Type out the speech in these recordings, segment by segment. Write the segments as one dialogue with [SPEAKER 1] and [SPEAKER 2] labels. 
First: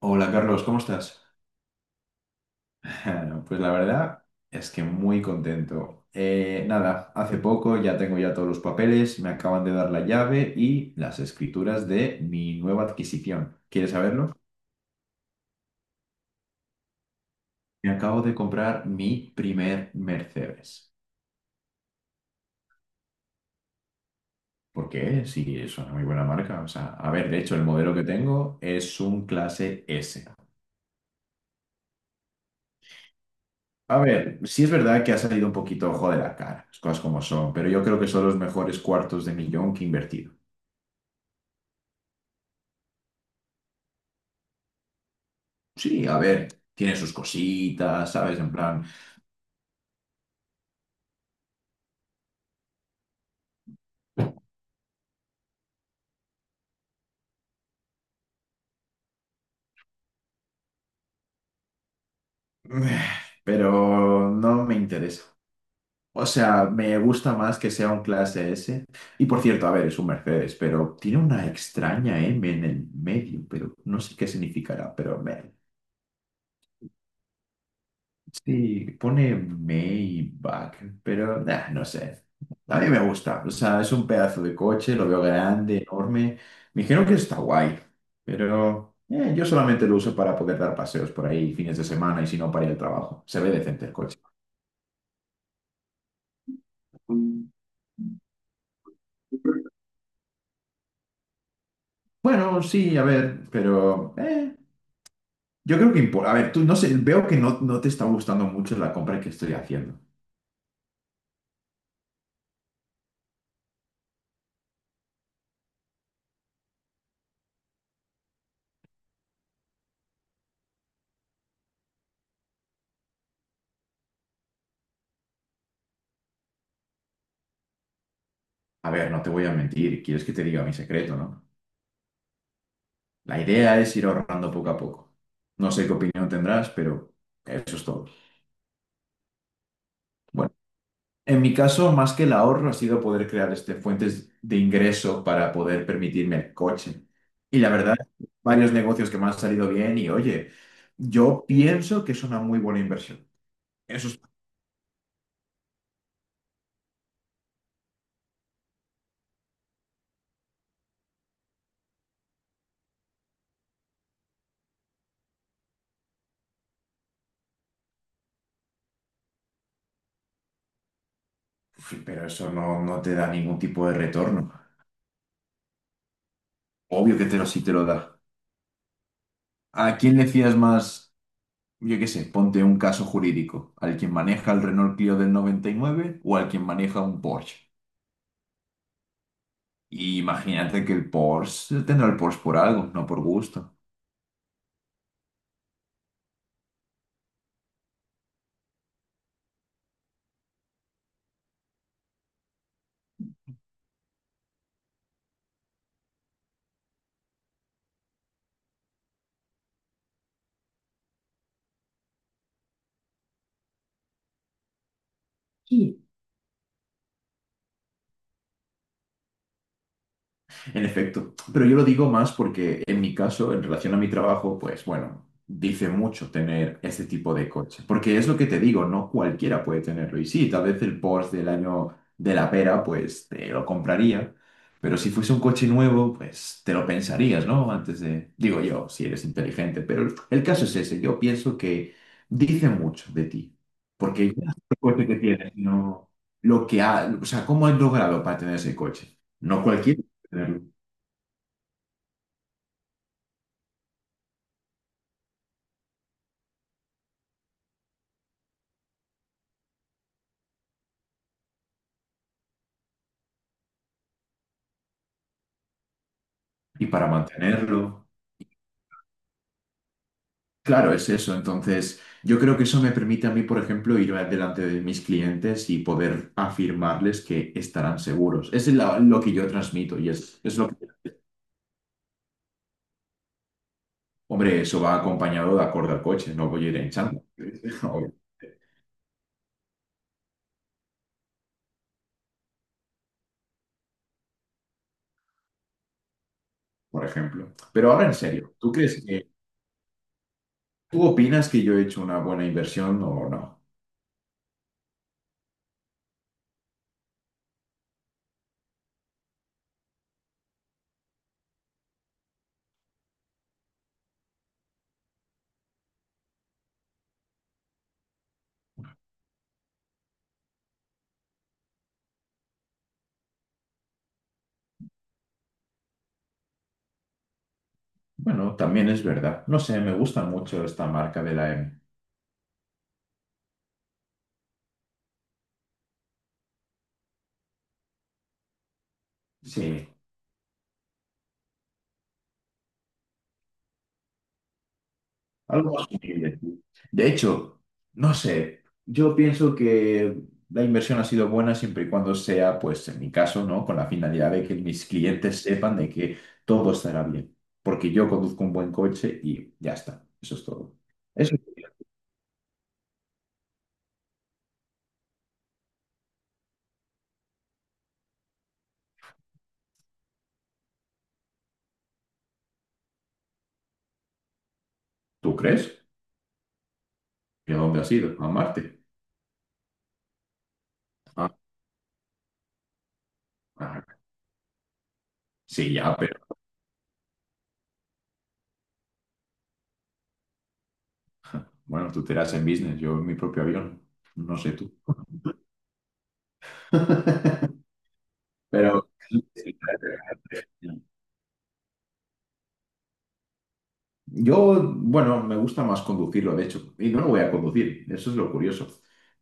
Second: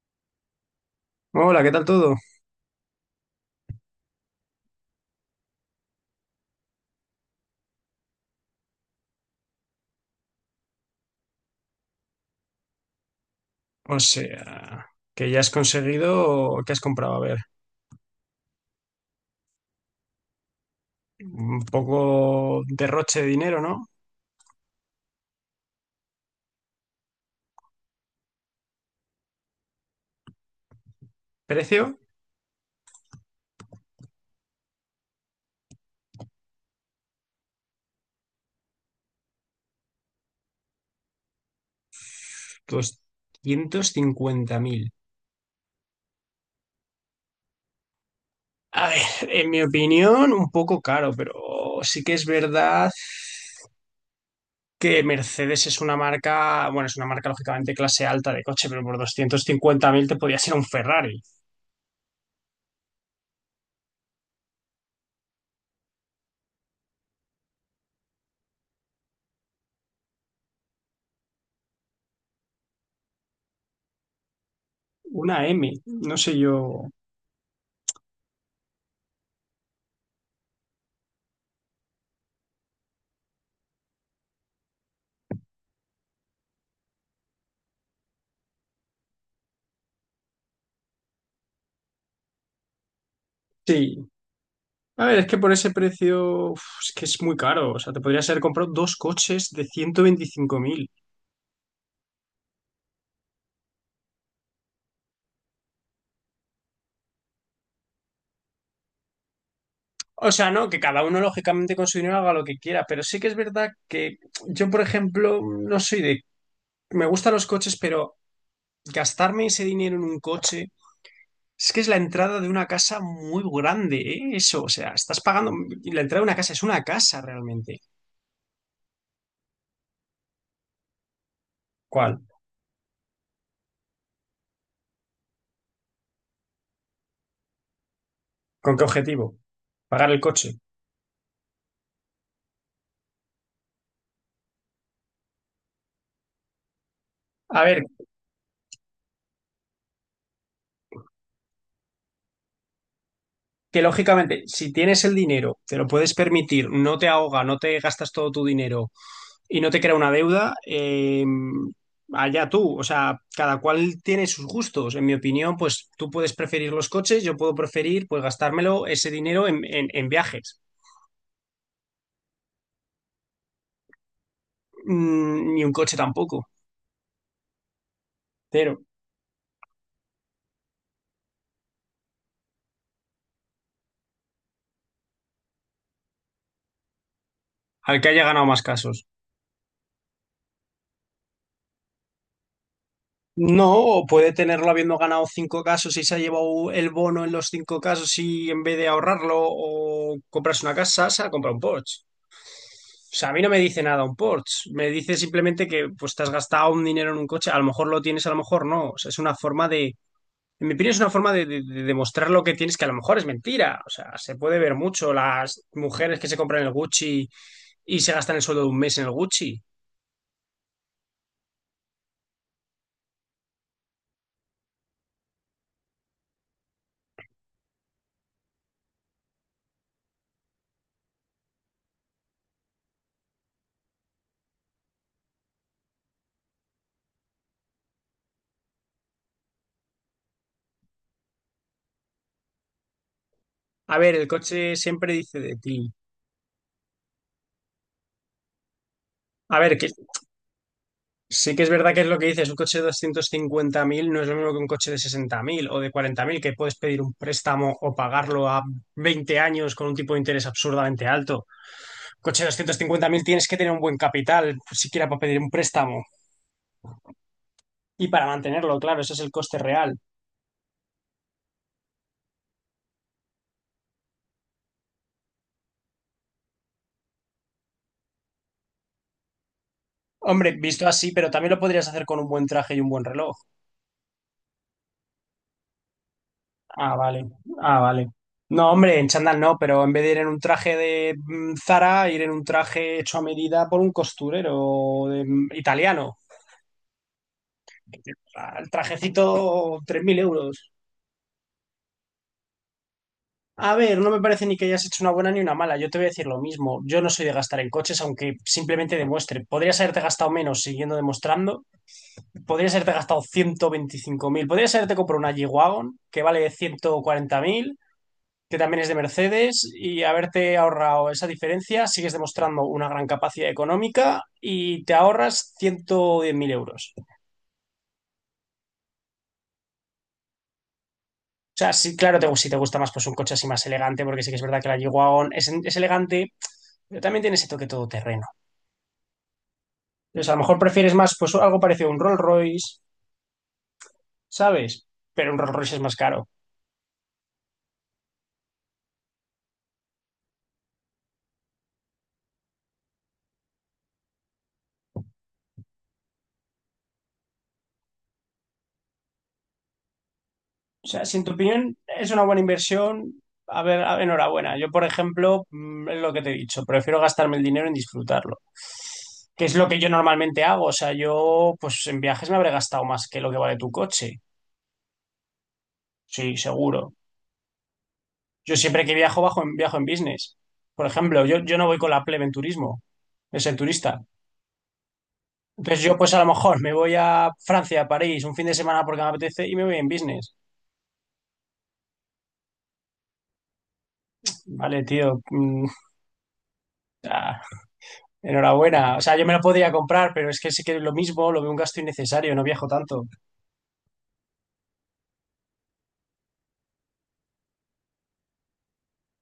[SPEAKER 1] Hola Carlos, ¿cómo estás?
[SPEAKER 2] Hola, ¿qué tal todo?
[SPEAKER 1] Pues la verdad es que muy contento. Nada, hace poco ya tengo ya todos los papeles, me acaban de dar la llave y las escrituras de mi nueva adquisición. ¿Quieres
[SPEAKER 2] O
[SPEAKER 1] saberlo?
[SPEAKER 2] sea, que ya has conseguido, ¿qué has comprado? A ver,
[SPEAKER 1] Me acabo de comprar mi primer Mercedes.
[SPEAKER 2] un poco derroche de dinero, ¿no?
[SPEAKER 1] ¿Por qué? Sí, es una muy buena marca. O sea, a ver, de hecho, el modelo que tengo es un clase S.
[SPEAKER 2] ¿Precio?
[SPEAKER 1] A ver, sí es verdad que ha salido un poquito ojo de la cara, las cosas como son, pero yo creo que son los mejores cuartos de millón que he invertido.
[SPEAKER 2] 250.000.
[SPEAKER 1] Sí, a ver, tiene sus cositas, ¿sabes? En plan,
[SPEAKER 2] A ver, en mi opinión, un poco caro, pero sí que es verdad que Mercedes es una marca, bueno, es una marca lógicamente clase alta de coche, pero por 250.000 te podía ser un Ferrari,
[SPEAKER 1] pero no me interesa. O sea, me gusta más que sea un clase S. Y por cierto, a ver, es un Mercedes, pero tiene una extraña M en el medio, pero no sé qué significará, pero
[SPEAKER 2] una
[SPEAKER 1] meh.
[SPEAKER 2] M, no sé yo.
[SPEAKER 1] Sí, pone Maybach, pero nah, no sé. A mí me gusta. O sea, es un pedazo de coche, lo veo grande, enorme. Me dijeron que está guay, pero yo solamente lo uso para poder dar paseos por ahí fines de semana y si no para ir al trabajo. Se ve decente el
[SPEAKER 2] Sí.
[SPEAKER 1] coche.
[SPEAKER 2] A ver, es que por ese precio, uf, es que es muy caro. O sea, te podrías haber comprado dos coches de 125.000.
[SPEAKER 1] Bueno, sí, a ver, pero yo creo que importa. A ver, tú no sé, veo que no te está gustando mucho la compra que estoy haciendo.
[SPEAKER 2] O sea, no, que cada uno lógicamente con su dinero haga lo que quiera, pero sí que es verdad que yo, por ejemplo, no soy de... Me gustan los coches, pero gastarme ese dinero en un coche es que es la entrada de una casa muy grande, ¿eh? Eso, o sea, estás pagando... La entrada de una casa es una casa realmente.
[SPEAKER 1] A ver, no te voy a mentir, quieres que te diga mi secreto, ¿no?
[SPEAKER 2] ¿Cuál?
[SPEAKER 1] La idea es ir ahorrando poco a poco. No sé qué opinión tendrás, pero eso es todo.
[SPEAKER 2] ¿Con qué objetivo? Pagar el
[SPEAKER 1] Bueno,
[SPEAKER 2] coche.
[SPEAKER 1] en mi caso, más que el ahorro, ha sido poder crear este, fuentes de ingreso para poder permitirme el coche. Y
[SPEAKER 2] A
[SPEAKER 1] la
[SPEAKER 2] ver,
[SPEAKER 1] verdad, varios negocios que me han salido bien y oye, yo pienso que es una muy buena inversión.
[SPEAKER 2] que
[SPEAKER 1] Eso es-
[SPEAKER 2] lógicamente, si tienes el dinero, te lo puedes permitir, no te ahoga, no te gastas todo tu dinero y no te crea una deuda, allá tú. O sea, cada cual tiene sus gustos. En mi opinión, pues tú puedes preferir los coches, yo puedo preferir pues gastármelo ese dinero en viajes.
[SPEAKER 1] sí, pero eso no te da ningún tipo de retorno.
[SPEAKER 2] Mm, ni un coche tampoco,
[SPEAKER 1] Obvio que te lo, sí te lo da.
[SPEAKER 2] pero
[SPEAKER 1] ¿A quién le fías más? Yo qué sé, ponte un caso jurídico, al quien maneja el Renault Clio del 99 o al quien maneja un Porsche.
[SPEAKER 2] al que haya ganado más casos.
[SPEAKER 1] Y imagínate que el Porsche tendrá el Porsche por algo, no por
[SPEAKER 2] No,
[SPEAKER 1] gusto.
[SPEAKER 2] o puede tenerlo habiendo ganado 5 casos y se ha llevado el bono en los 5 casos y en vez de ahorrarlo o comprarse una casa, se ha comprado un Porsche. O sea, a mí no me dice nada un Porsche, me dice simplemente que pues te has gastado un dinero en un coche, a lo mejor lo tienes, a lo mejor no, o sea, es una forma de, en mi opinión es una forma de demostrar lo que tienes, que a lo mejor es mentira, o sea, se puede ver mucho las mujeres que se compran el Gucci y se gastan el sueldo de un mes en el Gucci.
[SPEAKER 1] En efecto, pero yo lo digo más porque en mi caso, en relación a mi trabajo, pues bueno, dice mucho tener este tipo de coche, porque es lo que te digo, no cualquiera puede tenerlo. Y sí, tal vez el Porsche del año de la pera, pues te lo compraría, pero si fuese un coche nuevo, pues te lo pensarías, ¿no? Antes de, digo yo, si eres inteligente, pero el caso es ese, yo pienso que dice mucho de ti,
[SPEAKER 2] A ver, el
[SPEAKER 1] porque ya no es
[SPEAKER 2] coche
[SPEAKER 1] el coche
[SPEAKER 2] siempre
[SPEAKER 1] que
[SPEAKER 2] dice
[SPEAKER 1] tienes,
[SPEAKER 2] de ti.
[SPEAKER 1] no lo que ha, o sea, cómo has logrado para tener ese coche.
[SPEAKER 2] A
[SPEAKER 1] No
[SPEAKER 2] ver, que
[SPEAKER 1] cualquiera puede tenerlo.
[SPEAKER 2] sí que es verdad que es lo que dices, un coche de 250.000 no es lo mismo que un coche de 60.000 o de 40.000 que puedes pedir un préstamo o pagarlo a 20 años con un tipo de interés absurdamente alto. Coche de 250.000 tienes que tener un buen capital, siquiera para pedir un préstamo
[SPEAKER 1] Y para
[SPEAKER 2] y
[SPEAKER 1] mantenerlo.
[SPEAKER 2] para mantenerlo, claro, ese es el coste real.
[SPEAKER 1] Claro, es eso. Entonces, yo creo que eso me permite a mí, por ejemplo, ir delante de mis clientes y poder afirmarles que estarán seguros. Lo que yo transmito y
[SPEAKER 2] Hombre,
[SPEAKER 1] es lo que...
[SPEAKER 2] visto así, pero también lo podrías hacer con un buen traje y un buen reloj.
[SPEAKER 1] Hombre, eso va acompañado de acorde al coche, no voy a ir en
[SPEAKER 2] Ah,
[SPEAKER 1] chándal,
[SPEAKER 2] vale. Ah, vale.
[SPEAKER 1] obviamente,
[SPEAKER 2] No, hombre, en chándal no, pero en vez de ir en un traje de Zara, ir en un traje hecho a medida por un costurero de italiano.
[SPEAKER 1] por ejemplo. Pero ahora en
[SPEAKER 2] O sea,
[SPEAKER 1] serio,
[SPEAKER 2] el
[SPEAKER 1] ¿tú crees que...
[SPEAKER 2] trajecito, 3.000 euros.
[SPEAKER 1] ¿Tú opinas que yo he hecho una buena inversión o no?
[SPEAKER 2] A ver, no me parece ni que hayas hecho una buena ni una mala. Yo te voy a decir lo mismo. Yo no soy de gastar en coches, aunque simplemente demuestre. Podrías haberte gastado menos siguiendo demostrando. Podrías haberte gastado 125.000. Podrías haberte comprado una G-Wagon que vale 140.000, que también es de Mercedes, y haberte ahorrado esa diferencia, sigues demostrando una gran capacidad económica y te ahorras 110.000 mil euros. O
[SPEAKER 1] Bueno, también es verdad. No sé, me gusta mucho esta marca de la
[SPEAKER 2] sea,
[SPEAKER 1] M.
[SPEAKER 2] sí, claro, si te gusta más pues un coche así más elegante, porque sí que es verdad que la Jaguar es elegante, pero también tiene ese toque todoterreno.
[SPEAKER 1] Sí.
[SPEAKER 2] Entonces, a lo mejor prefieres más pues algo parecido a un Rolls Royce, ¿sabes? Pero un Rolls Royce
[SPEAKER 1] Algo
[SPEAKER 2] es más caro.
[SPEAKER 1] asumible. De hecho, no sé, yo pienso que la inversión ha sido buena siempre y cuando sea, pues en mi caso, ¿no? Con la finalidad de que mis clientes sepan de que todo estará bien. Porque yo conduzco un buen coche y ya está. Eso es todo.
[SPEAKER 2] O sea, si en tu
[SPEAKER 1] Eso.
[SPEAKER 2] opinión es una buena inversión, a ver, enhorabuena. Yo, por ejemplo, es lo que te he dicho, prefiero gastarme el dinero en disfrutarlo, que es lo que yo normalmente hago. O sea, yo, pues en viajes me habré gastado más que lo que vale tu coche.
[SPEAKER 1] ¿Tú crees?
[SPEAKER 2] Sí, seguro.
[SPEAKER 1] ¿Y a dónde has ido? A
[SPEAKER 2] Yo
[SPEAKER 1] Marte.
[SPEAKER 2] siempre que viajo, viajo en business. Por ejemplo,
[SPEAKER 1] Ah,
[SPEAKER 2] yo no voy con la plebe en turismo, de ser
[SPEAKER 1] ah.
[SPEAKER 2] turista.
[SPEAKER 1] Sí,
[SPEAKER 2] Entonces yo,
[SPEAKER 1] ya,
[SPEAKER 2] pues a
[SPEAKER 1] pero
[SPEAKER 2] lo mejor me voy a Francia, a París, un fin de semana porque me apetece y me voy en business.
[SPEAKER 1] bueno, tú te irás en business, yo en mi propio avión. No sé tú.
[SPEAKER 2] Vale, tío.
[SPEAKER 1] Pero...
[SPEAKER 2] Enhorabuena. O sea, yo me lo podría comprar, pero es que sí que es lo mismo, lo veo un gasto innecesario, no viajo tanto.
[SPEAKER 1] Yo, bueno, me gusta más conducirlo, de hecho, y no lo voy a conducir, eso es lo curioso,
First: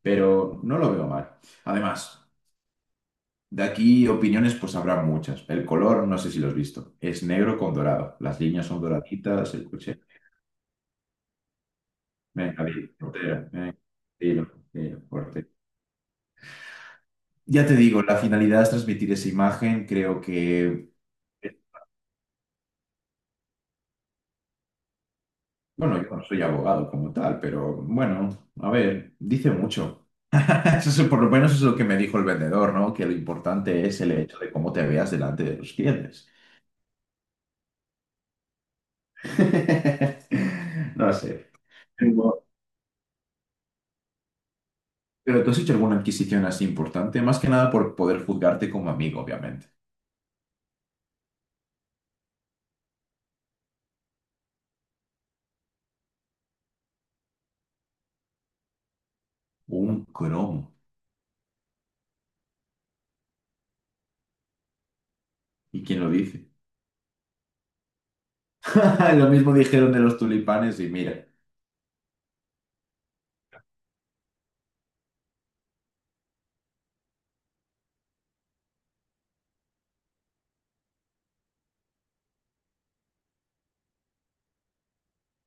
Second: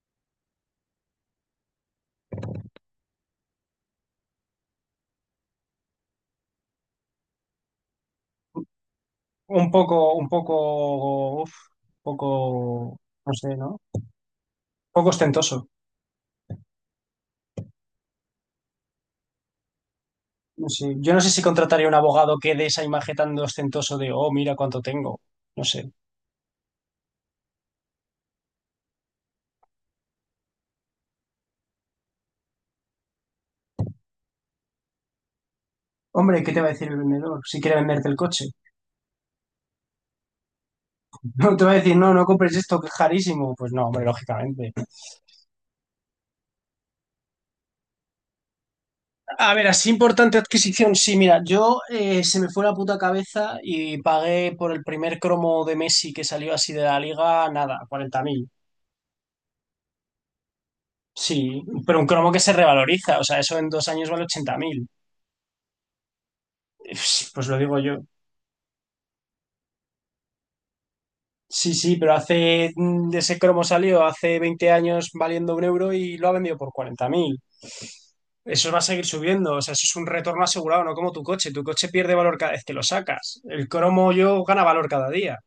[SPEAKER 1] pero no lo veo mal. Además, de aquí opiniones pues habrá muchas. El color, no sé si lo has visto, es negro con dorado, las líneas son doraditas, el coche.
[SPEAKER 2] Un poco, uf, un
[SPEAKER 1] Venga, dilo,
[SPEAKER 2] poco, no
[SPEAKER 1] portero,
[SPEAKER 2] sé,
[SPEAKER 1] venga,
[SPEAKER 2] ¿no? Un
[SPEAKER 1] dilo, dilo,
[SPEAKER 2] poco
[SPEAKER 1] portero.
[SPEAKER 2] ostentoso.
[SPEAKER 1] Ya te digo, la finalidad es transmitir esa imagen, creo
[SPEAKER 2] No
[SPEAKER 1] que,
[SPEAKER 2] sé. Yo no sé si contrataría un abogado que dé esa imagen tan de ostentoso de, oh, mira cuánto tengo. No sé.
[SPEAKER 1] bueno, yo no soy abogado como tal, pero bueno, a ver, dice mucho. Eso es, por lo menos es lo que me dijo el vendedor, ¿no? Que lo importante es el hecho de cómo te veas delante de los clientes.
[SPEAKER 2] Hombre, ¿qué te va a decir el vendedor si quiere venderte el coche?
[SPEAKER 1] No
[SPEAKER 2] No
[SPEAKER 1] sé.
[SPEAKER 2] te va a decir, no, no
[SPEAKER 1] Pero,
[SPEAKER 2] compres esto, que es carísimo. Pues no, hombre, lógicamente.
[SPEAKER 1] pero tú has hecho alguna adquisición así importante, más que nada por poder juzgarte como amigo,
[SPEAKER 2] A ver,
[SPEAKER 1] obviamente.
[SPEAKER 2] así importante adquisición. Sí, mira, yo se me fue la puta cabeza y pagué por el primer cromo de Messi que salió así de la liga, nada, 40.000.
[SPEAKER 1] Un cromo.
[SPEAKER 2] Sí, pero un cromo que se revaloriza, o sea, eso en 2 años vale 80.000.
[SPEAKER 1] ¿Y quién lo dice?
[SPEAKER 2] pues lo digo yo.
[SPEAKER 1] Lo mismo dijeron de los tulipanes y mira.
[SPEAKER 2] Sí, sí, pero ese cromo salió hace 20 años valiendo un euro y lo ha vendido por 40.000. Eso va a seguir subiendo, o sea, eso es un retorno asegurado, no como tu coche. Tu coche pierde valor cada vez que lo sacas. El cromo yo gana valor cada día.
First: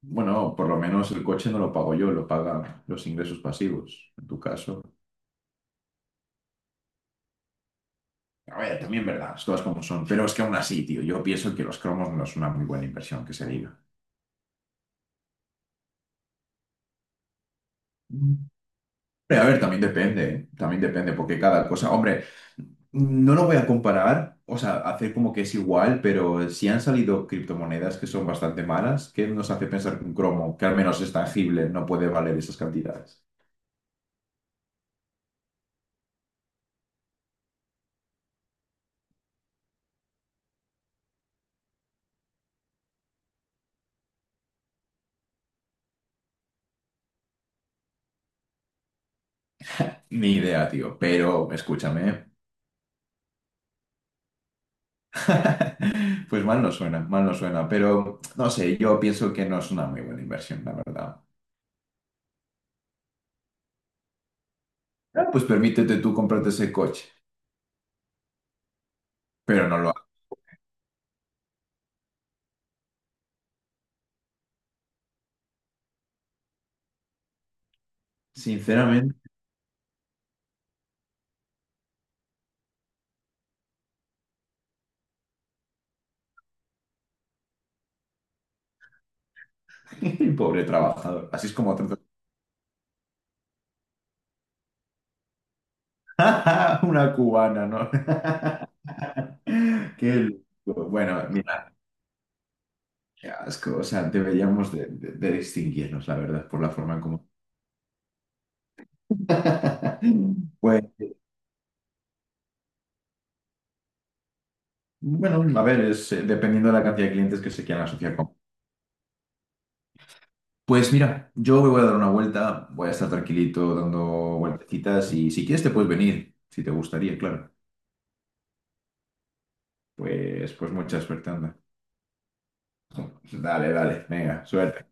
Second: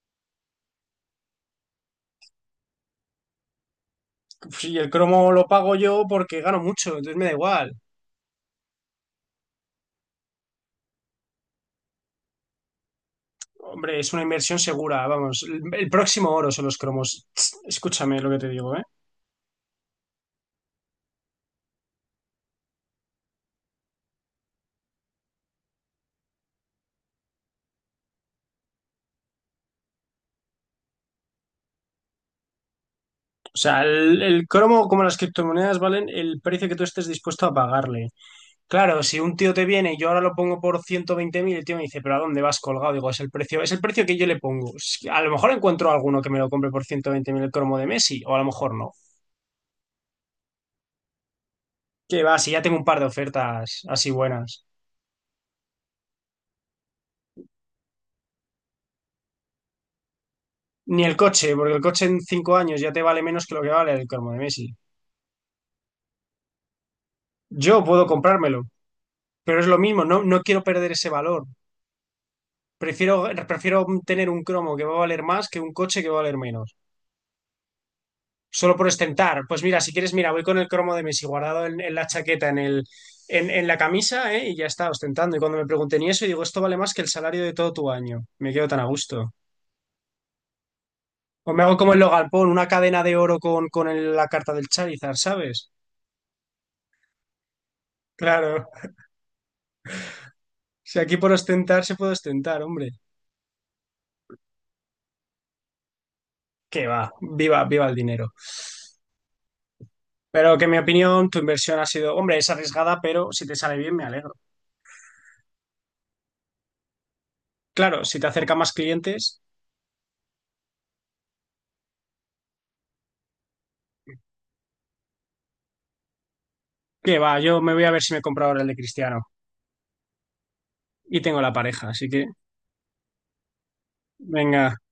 [SPEAKER 1] Bueno, por lo menos el coche no lo pago yo, lo pagan los ingresos pasivos, en tu
[SPEAKER 2] Sí,
[SPEAKER 1] caso.
[SPEAKER 2] el cromo lo pago yo porque gano mucho, entonces me da igual.
[SPEAKER 1] A ver, también verdad, las cosas como son. Pero es que aún así, tío, yo pienso que los cromos no es una muy buena inversión, que se diga.
[SPEAKER 2] Hombre, es una inversión segura, vamos. El próximo oro son los cromos. Escúchame lo que te digo, ¿eh?
[SPEAKER 1] Hombre, a ver, también depende, ¿eh? También depende, porque cada cosa, hombre, no lo voy a comparar, o sea, hacer como que es igual, pero si han salido criptomonedas que son bastante malas, ¿qué nos hace pensar que un cromo, que al menos es tangible, no puede valer esas cantidades?
[SPEAKER 2] O sea, el cromo, como las criptomonedas, valen el precio que tú estés dispuesto a pagarle. Claro, si un tío te viene y yo ahora lo pongo por 120.000, el tío me dice, pero ¿a dónde vas colgado? Digo, es el precio que yo le pongo. A lo mejor encuentro alguno que me lo compre por 120.000 el cromo de Messi, o a lo mejor no.
[SPEAKER 1] Ni idea, tío, pero
[SPEAKER 2] Que
[SPEAKER 1] escúchame,
[SPEAKER 2] va, si ya tengo un par de ofertas así buenas.
[SPEAKER 1] pues mal no suena, pero no sé, yo pienso que no es una muy buena inversión, la
[SPEAKER 2] Ni el
[SPEAKER 1] verdad.
[SPEAKER 2] coche, porque el coche en 5 años ya te vale menos que lo que vale el cromo de Messi.
[SPEAKER 1] Ah, pues permítete tú comprarte ese coche,
[SPEAKER 2] Yo puedo comprármelo, pero es
[SPEAKER 1] pero
[SPEAKER 2] lo
[SPEAKER 1] no lo
[SPEAKER 2] mismo,
[SPEAKER 1] hagas.
[SPEAKER 2] no, no quiero perder ese valor. Prefiero, prefiero tener un cromo que va a valer más que un coche que va a valer menos. Solo por
[SPEAKER 1] Sinceramente,
[SPEAKER 2] ostentar. Pues mira, si quieres, mira, voy con el cromo de Messi guardado en la chaqueta, en la camisa, ¿eh? Y ya está, ostentando. Y cuando me pregunten y eso, y digo, esto vale más que el salario de todo tu año. Me quedo tan a gusto.
[SPEAKER 1] pobre trabajador, así
[SPEAKER 2] O
[SPEAKER 1] es
[SPEAKER 2] me
[SPEAKER 1] como
[SPEAKER 2] hago como el Logan Paul, una cadena de oro con la carta del Charizard, ¿sabes?
[SPEAKER 1] una cubana, ¿no?
[SPEAKER 2] Claro.
[SPEAKER 1] Qué loco.
[SPEAKER 2] Si aquí
[SPEAKER 1] Bueno,
[SPEAKER 2] por
[SPEAKER 1] mira,
[SPEAKER 2] ostentar se puede ostentar, hombre.
[SPEAKER 1] qué asco. O sea, deberíamos de, de distinguirnos, la verdad, por la
[SPEAKER 2] Que
[SPEAKER 1] forma
[SPEAKER 2] va,
[SPEAKER 1] en cómo.
[SPEAKER 2] viva, viva el dinero. Pero que en mi
[SPEAKER 1] Pues,
[SPEAKER 2] opinión, tu inversión ha sido, hombre, es arriesgada, pero si te sale bien, me alegro.
[SPEAKER 1] bueno, a ver, es, dependiendo de la cantidad de clientes que se quieran
[SPEAKER 2] Claro,
[SPEAKER 1] asociar
[SPEAKER 2] si te
[SPEAKER 1] con.
[SPEAKER 2] acerca más clientes,
[SPEAKER 1] Pues mira, yo me voy a dar una vuelta, voy a estar tranquilito dando vueltecitas y si quieres te puedes venir, si te gustaría,
[SPEAKER 2] que va,
[SPEAKER 1] claro.
[SPEAKER 2] yo me voy a ver si me compro ahora el de Cristiano.
[SPEAKER 1] Pues mucha
[SPEAKER 2] Y
[SPEAKER 1] suerte,
[SPEAKER 2] tengo la
[SPEAKER 1] anda.
[SPEAKER 2] pareja, así que
[SPEAKER 1] Dale, dale, venga,
[SPEAKER 2] venga.
[SPEAKER 1] suerte.